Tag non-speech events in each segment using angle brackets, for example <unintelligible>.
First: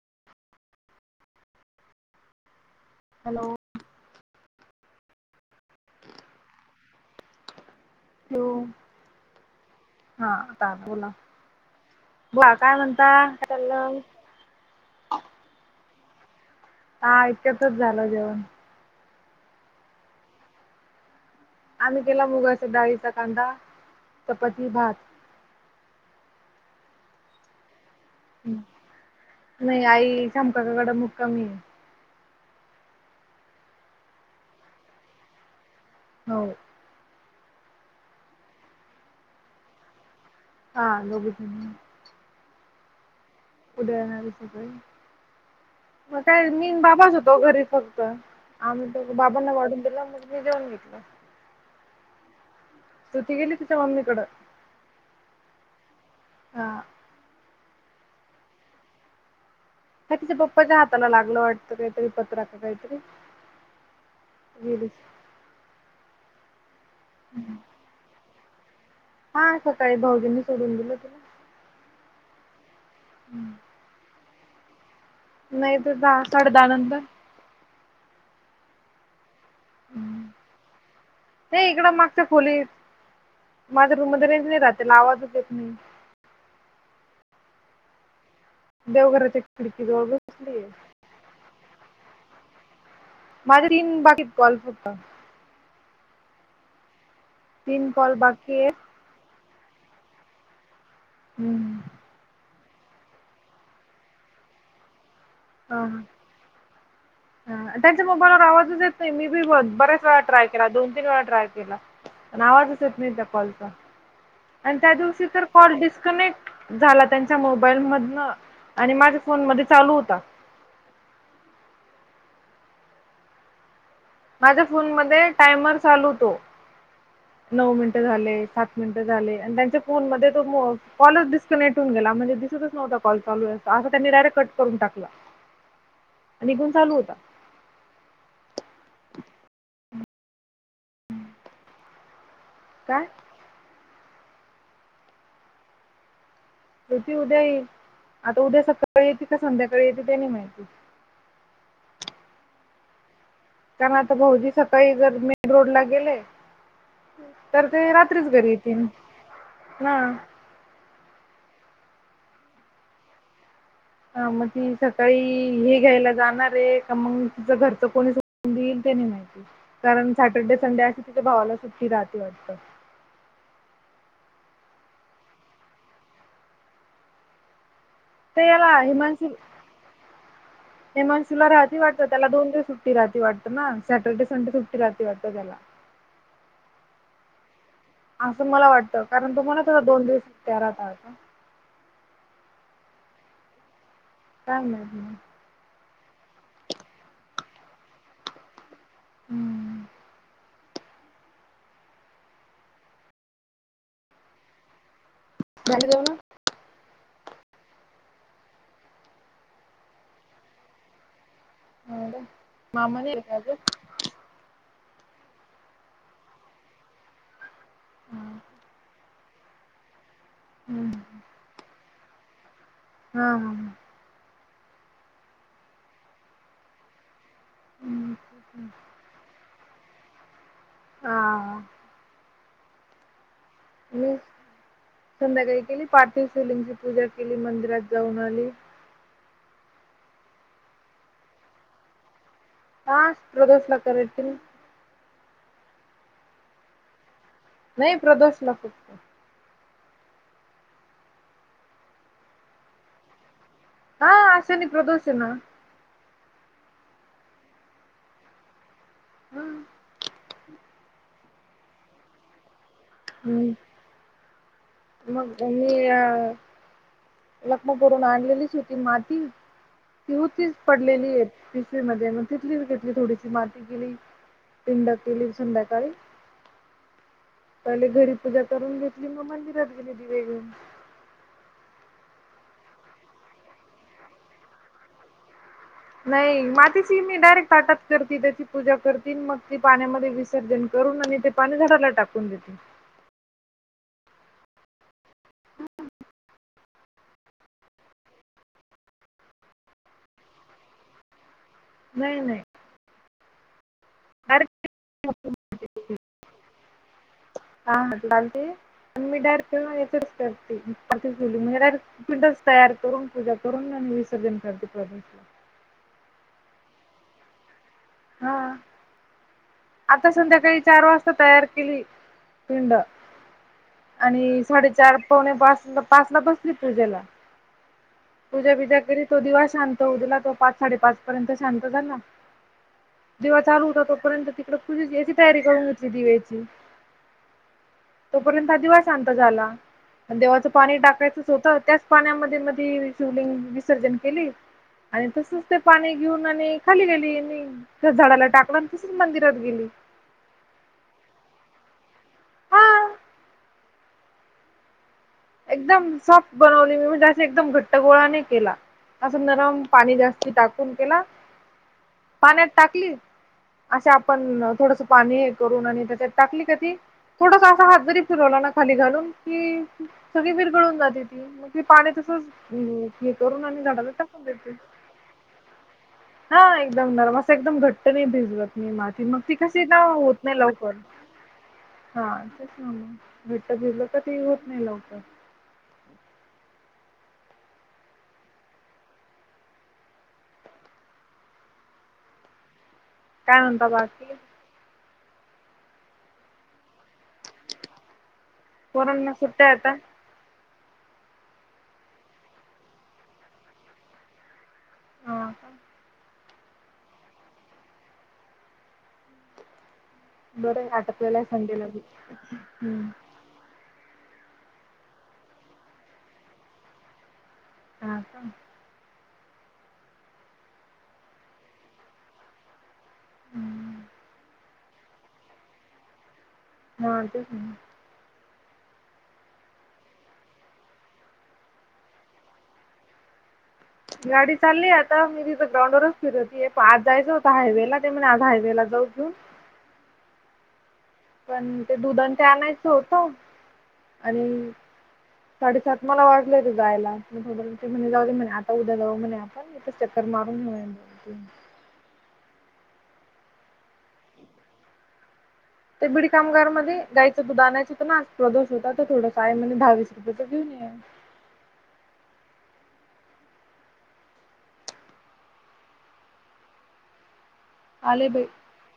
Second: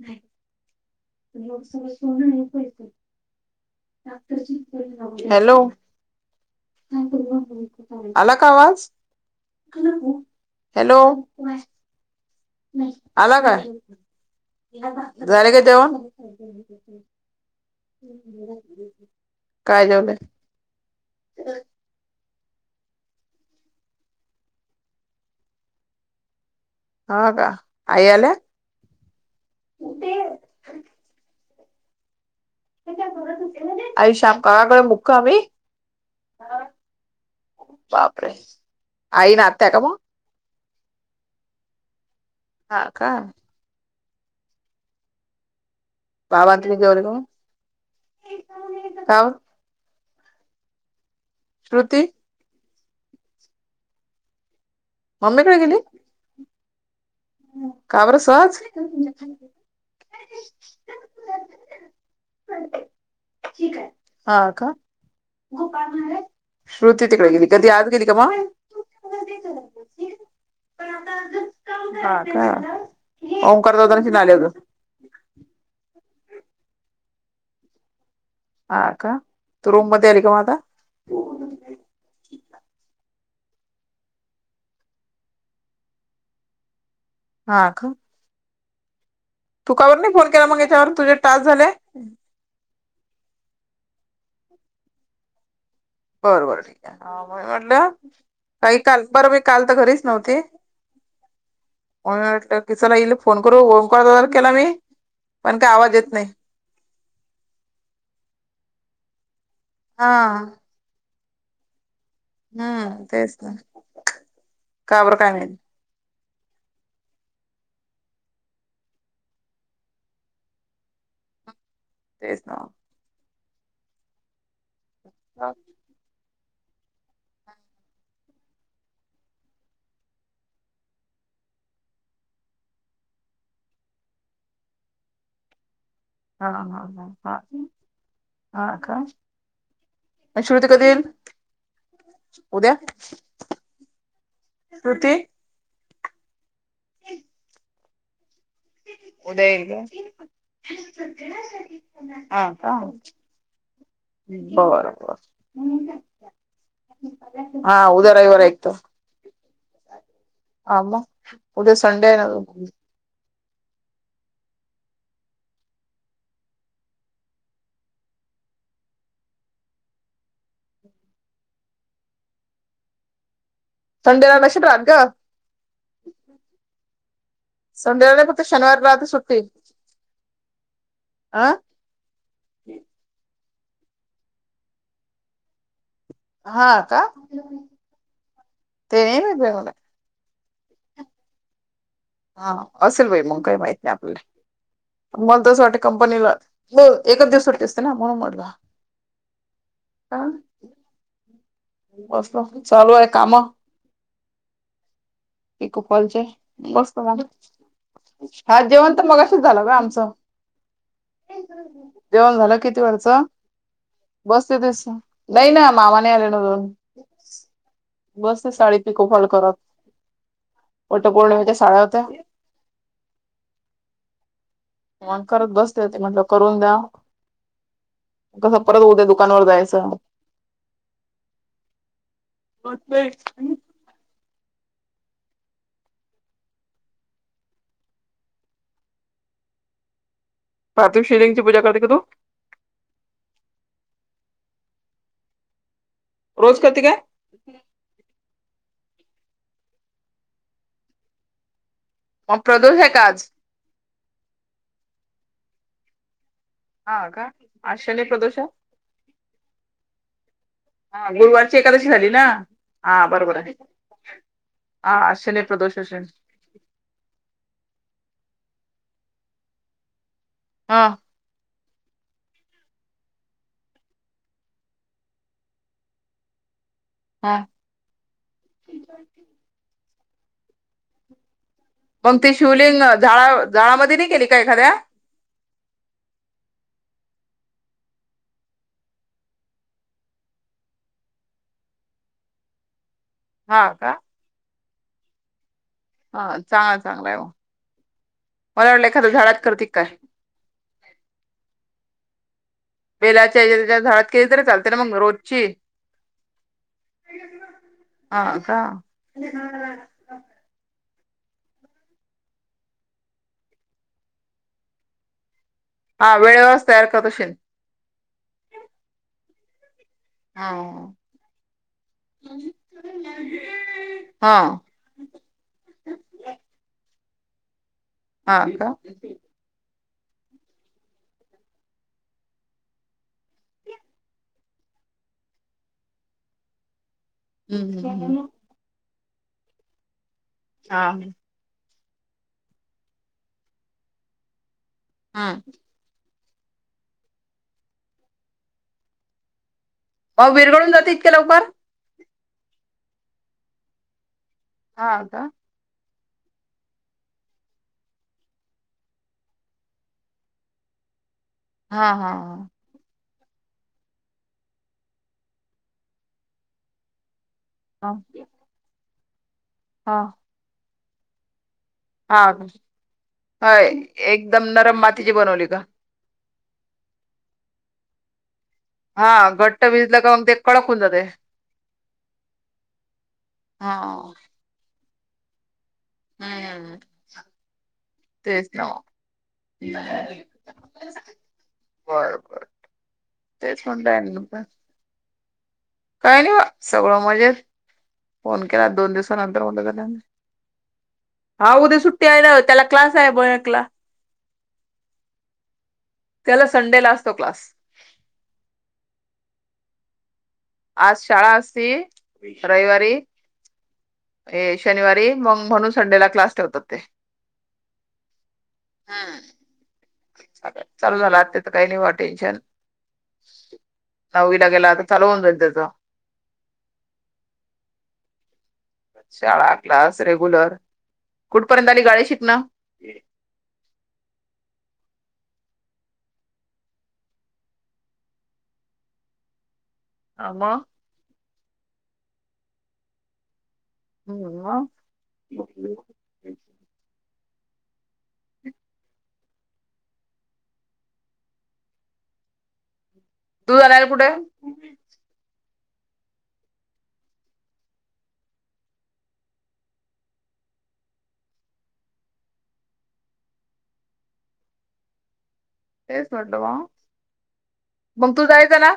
नाही. लोक सगळं सोनं नाही पाहयते. हॅलो! <unintelligible> हॅलो! <unintelligible> आला का ठेवू आवाज? हॅलो! बुवा काय म्हणता? काय चाल मंग. झालं काय जेवण? हा इतक्यातच झालं जेवण. काय जेवलय? <inaudible> आम्ही केला मुगाचा डाळीचा कांदा, चपाती, भात. हा का? आई आल्या? नाही आई संपाककड मुक्कामी आहे. अई श्याम ककाकडे मुक्कामी? हो आ? बापरे आई राहत्या का म? हा दोघीपण हाईत. हा का. उधळणार <unintelligible> सकाळी. मग काय बाबां मी तुम्ही न जेवले का बाबाच मग होतो घरी फक्त, आम्ही दोघ का ओ बाबांना वाढून दिलं मग मी जेऊन घे <unintelligible> श्रुती. श्रुती गेली तिच्या मम्मीकडं. मम्मीकड गेली? हा. का बर सहज? ह्य तिच्या पप्पाच्या हाताला लागलं वाटतं काहीतरी पत्रा का काहीतरी. हा का, गेलीच <unintelligible> श्रुती तिकड गेली काधी आज गेले का म? हा सकाळी भाऊजींनी सोडून दिलं तीला. हा का, ओंकार दादा न चिनी आले होते. नाही तर जा साडे दहा नंतर. हा का, तु रूम मधे आली का म आता? हे इकडं मागच्या खोलीत. माझ्या रूम मध्ये रेंज नाही राहते ला आवाजच येत नाही. हा ख? देवघरचे तु काऊन नाही फोन केला मग याच्यावर तुझे टास झाले? माझे तीन बाकीत कॉल फक्त. बर बर ठीक आहे, मी म्हणलं, तीन कॉल बाकी आहे काही काल परवे काल तर घरीच नव्हती. हम्म. म म्हटलं कि चला ईले फोन करू ओंकार दादाला केला मी, पण काय आवाज येत नाही. ह त्यांच्या मोबाईलवर आवाजच येत नाही मी बी बऱ्याच हा वेळा ट्राय केला दोन तीन वेळा ट्राय केला, पण आवाजच येत हम्म नाही त्या तेच ना कॉलचा. आणि त्या का बरं दिवशी काय तर माहित कॉल डिस्कनेक्ट झाला त्यांच्या मोबाईल मधन, आणि माझ्या फोन मध्ये चालू होता. तेच ना. माझ्या फोन मध्ये हा टायमर चालू होतो. नऊ मिनिटं झाले सात मिनिटं झाले आणि त्यांच्या फोन मध्ये तो म कॉलच दिस च नेटून गेला म्हणजे दिसतच नव्हता कॉल चालूये असं त्यांनी डायरेक्ट कट करून टाकला. हा आणि हा इकडून हा चालू होता. हा, हा का. आणि श्रुती कधी येईल, उद्या? काय श्रुती. श्रुती उद्या येईल, आता उद्या सकाळी येती का संध्याकाळी येती ते नाही माहिती. सध्यासाठी पुन्हा, हा का. कारण आता भाऊजी बरं सकाळी बरं जर मेन रोड ला गेले. तर हा ते उद्या रात्रीच रविवार आहे घरी एक येतीन, हा. आ म, उद्या सडे आहे <unintelligible> हा म ती सकाळी हे घ्यायला जाणार आहे का मग तीच घरच कोणी सोडून दिईल तनी माहिती, कारण सॅटर्डे, संडे अशी तिच्या भावाला सुट्टी राहती वाटत. संडेला रकक्षदान ग. संडेला नाही फक्त ते याला शनिवार रविवार आता हिमांशू सुट्टी, हिमांशूला अं. राहती वाटतं त्याला दोन दिवस सुट्टी राहती वाटतं ना सॅटर्डे, संडे सुट्टी राहती वाटत त्याला. हा का? असं मला वाटतं. ते नाही माहित कारण बाई तुम्हाला मला त दोन दिवस सुट्ट्या राहतात ना? हा असेल बाई मग काही माहिती नाही काय माहित मग. आपल्याला मला तस वाट कंपनीला ब एकच दिवस सुट्टी असते ना? म्हणून म्हटलं. हम्म का? बसलो चालू आहे काम पिको झाली जेवणं? फॉलचे. बसत मगच. हा जेवण तर मगाशीच झालं ग आमचं. हो का जेवण झालं किती मामा वरच नाही आले का अजून? बसते तस नाही ना मामा नाही आले ना अजुन हम्म. बसते साडी पिको फॉल करत. वट पौर्णिमेच्या साड्या होत्या. हा हा मग करत बसते. ते म्हटलं करून द्या. क ह परत उद्या दुकानावर जायचं. हा. होत नाही. मी संध्याकाळी केली पार्थिव शिवलिंगची पूजा केली, मंदिरात जाऊन आली. पार्थिव शिवलिंगची पूजा करती का तू? हा, प्रदोषला करायची ना. रोज करती काय? नाही, प्रदोषला फक्त. मग, प्रदोष आहे का आज? हा आज शनी-प्रदोष आहे ना! हा का? आज शनी-प्रदोष आहे. हा. हा गुरुवारची एकादशी झाली ना? हा बरोबर हम्म आहे. हा आज मग शनी प्रदोष मी आ असेल लखमापूर हून आणलेलीच होती माती, ती होतीच हा पडलेली पिशवी मध्ये. मग तिथलीच घेतली थोडीशी माती केली पिंड केली संध्याकाळी हा. पहीले घरी पूजा करून घेतली. मग मंदिरात गेली, दिवे घेवून. मग ते शिवलिंग झाडां - झाडांमध्ये नाही केली का एखाद्या? नाही. मातीची मी डायरेक्ट ताटात करते, त्याची पूजा करते मग ती पाण्यामध्ये विसर्जन करून आणि ते पाणी झाडाला टाकून देते. हा का? हा चांगला - चांगला आहे मग मला वाटलं एखाद्या झाडात करती का काय? नाही - नाही. वेलाच्या, याच्या-त्याच्या झाडांत केली तरी चालते ना? मग रोजची? हा हा चालतंय पण मी डायरेक्ट वाळूची करते पण ते शिवलिंग <unintelligible> पिंडच तयार करून पूजा करून आणि विसर्जन करते प्रदोषच. हा वेळेवरच तयार करत असशीन. हा. आता हा संध्याकाळी चार वाजता तयार केली पिंड. हा आणि साडेचार पावणे पाचल-पाचला बसली पूजेला. हा का पूजा-बिजा करीत तो दिवा शांत होवू दिला. तो पाच-साडे पाच पर्यंत शांत झाला. दिवा चालू होता तोपर्यंत ती पूजेची याची तयारी करून घेतली दिव्याची. हम हम्म हम्म. तर दिवा शांत झाला देवाचं पाणी हा टाकायचं. तर त्याच पाण्यामध्ये मग ती शिवलिंग विसर्जन केली आणि तसंच हम्म. ते. पाणी घेऊन आणि खाली गेली आणि झाडाला टाकलं तशीच मंदिरात गेली. आहो विरघळून जाती इतक्या लवकर? हा हा, का? एकदम सॉफ्ट बनवली मी म्हणजे असे एकदम घट्ट गोळा नाही केला. असं नरम पाणी जास्ती टाकून केला. हा हा हा, टाकली? असं आपण थोडसं पाणी हे करून आणि त्याच्यात टाकली का ती थोडंस. हात हा जरी फिरवला ना खाली घालून. हा, ती विरघळून जाते ती मग. ती पाणी हा तसंच हे करून हा आणि झाडाला टाकून एकदम देते. नरम मातीची बनवली का? हा एकदम नरम असं एकदम घट्ट नाही भिजवत. मी माती मग हा ती कशी घट्ट ना भिजलं का होत मग ते नाही कडक लवकर. होऊन जाते हा तेच <unintelligible> घट्ट हा भलं तर ते होत नाही लवकर <inaudible> तेच ना बर बर. काय तेच म्हणता म्हणताय बाकी काय नाही बा सगळं मजेत. फोन केला दोन पोरांना दिवसानंतर सुट्ट्या मला आहेत आता? झाल्या. हा उद्या सुट्टी आहे ना त्याला क्लास आहे बयाकला. हा का, त्याला संडे ला असतो क्लास. बरं आता आज केलाय शाळा संडेला असती बी हम. ए शनिवारी मग म्हणून संडेला क्लास ठेवतात ते. ''हां'' का, हम्म. चालतंय चालू झाला आ त्या तर काही नाही वा टेन्शन हम्म. नऊ विला गेला आता. चालू होऊन जाईल त्याचा. हज <unintelligible> शाळा क्लास रेग्युलर कुठपर्यंत आली गाडी शिकणं. गाडी चालली आहे आता मी तिथ ग्राउंडरच फिरत होती पा आज जायचं होतं हायवे लाला ते म आज हायवे ला जाऊन घेऊन. आ मग. पण ते दुधन ते आणायचं होतं. आणि मग साडेसात मला वाज ''--'' घरी जायला थ ते म्ह जाऊ म्हणे आता उद्या जाऊ म्हणे आप ''--'' चल इथ चक्कर मारून यु यात. तू जाणार कुठे. ते बीड कामगार मध्ये गायचं दूध आणायचं होतं ना प्रदोष होता तर थडं साय म दहावीस रुपयाेचं. <inaudible> तेच म्हटलं बा आले मग तू बाई. जायचं ना.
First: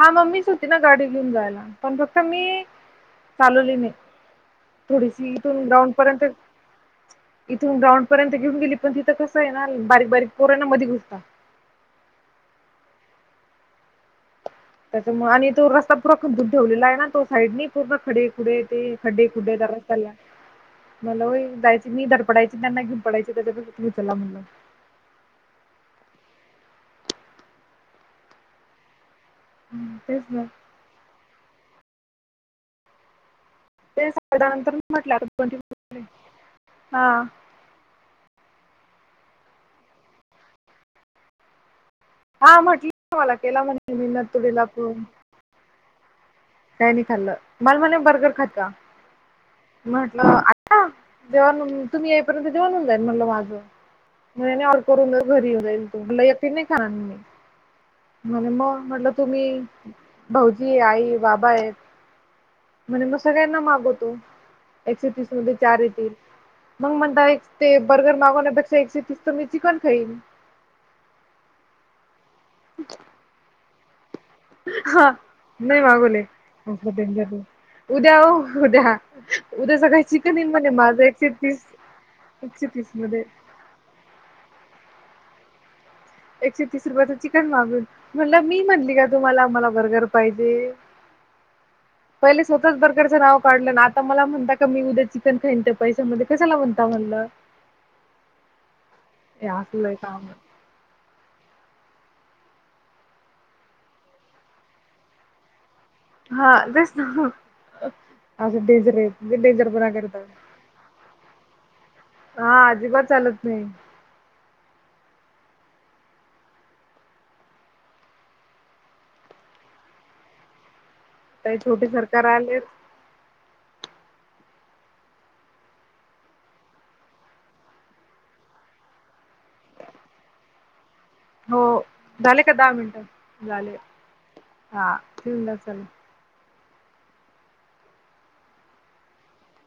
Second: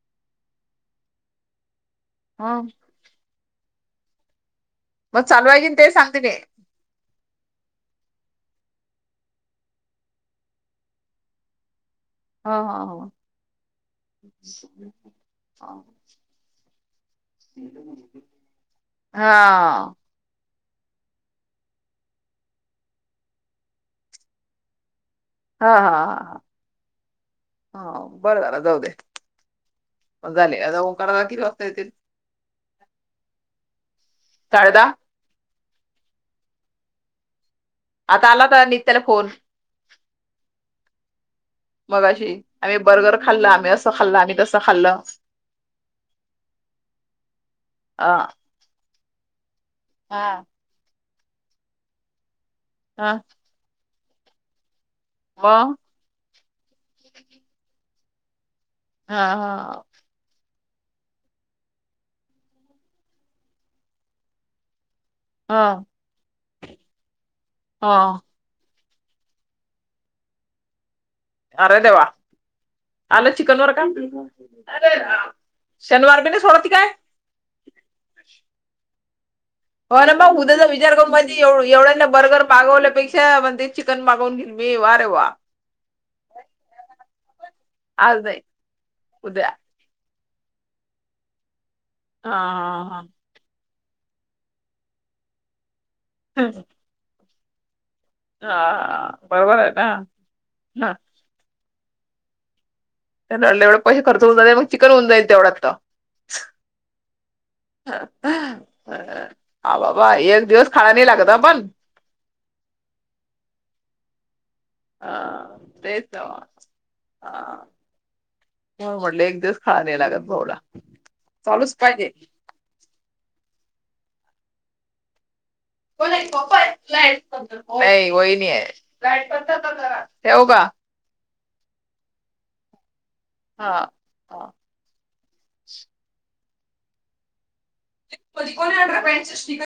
हा मम्मीच होती ना गाडी घेऊन जायला पण फक्त मी हं चालवली नाही. मग थोडीशी इथून चालवायची ना ते ग्राउंड सांगते पर्यंत मी. इथून ग्राउंड पर्यंत घेऊन गेली पण तिथ कस आहे ना बारीक बारीक पोर आहे ना मध्ये घुसता. ह ह ह <inaudible> त्याच्यामुळे आणि तो रस्ता पुरा खदुंन ठेवलेला आहे ना. तो साईडने पूर्ण खडे खुडे ते खड्डे खुड्डे हा. रस्ताला मला हो जायची मी धडपडायची त्यांना घेऊन पडायची. त्यांच्यापेक्षा तुम्ही चला म्हणल. हा हा हा ह हा बर झाल जाऊ दे. तेच ना झाले, आता ओंकारदादा कीती वाजता येतील. ते साडेदहा साडे नंतर दहा. म्हटले आता हा आता आला का नीत्याला फोन. मगाशी हा आम्ही म्हटलं बर्गर मला खाल्ल. केला आम्ही अस म्हणे मी खाल्ल. आम्ही तस नतुडीला खाल्ल. काय नाही खाल्ल. मला म्हणे अ बर्गर खात का? म्हटल हा जेण तुम्ही येईपर्यंत जेवण होऊन जाईल हा म्हणल माझ. करून घरी येऊ मग? जाईल तुला एकटी नाही खानार मी म्हणे. मग म्हटल हा तुम्ही हा. भाऊजी, आई बाबा आहेत. म्हणे मग सगळ्यांना मागवतो एकशे तीस चार हं येतील. मग म्हण ते बर्गर हं. मागवण्यापेक्षा एकशे तीस तर मी चिकन खाईन. अर देेवा. <inaudible> आलं चिकन वर का? अरे हा नाही मागवले. शनिवार बी नाही सोडती काय? अस डेंजर उद्या हो उद्या उद्या सकाळी हो ना म चिकन येईल उद्याचा म्हणे विचार माझं कर एकशे पाहिजे. एवढ तीस एवढ्यांना बर्गर एकशे तीस मध्ये मागवल्यापेक्षा म्हणते चिकन मागवून घेईल मी‌. वा रे वा एकशे तीस रुपयाच चिकन मागून आज म्हणल नाही मी म्हटली का तुम्हाला उद्या मला बर्गर पाहिजे. हा पहिले स्वतःच हा बर्गरच नाव काढल ना आता मला म्हणता का मी उद्या चिकन खाईन त्या पैशमध्ये. हा कशाला म्हणता म्हणल. हा बरोबर आहे ना. ह त्यांना म्हणल ऐवढे पैसे खर्च होऊन जाईल मग चिकन येऊन जाईल तेवढ्यात तर. हा तेस ना. अस डेंजर आहेत. लयी डेंजर हा पणा बाबा करतात. एक दिवस खायला नाही लागत पण हा अजिबात चालत नाही. हा तेच ना. हा हो म्हटले एक दिवस खाव नाही लागत भाऊला. ताई चालूच छोटे पाहिजे सरकार आलेत. नाही वहिनी आहे. ठेवू का. हो झाले का दहा मिनट. हा. झाले हा ठेवुनी द्या चला. <unintelligible>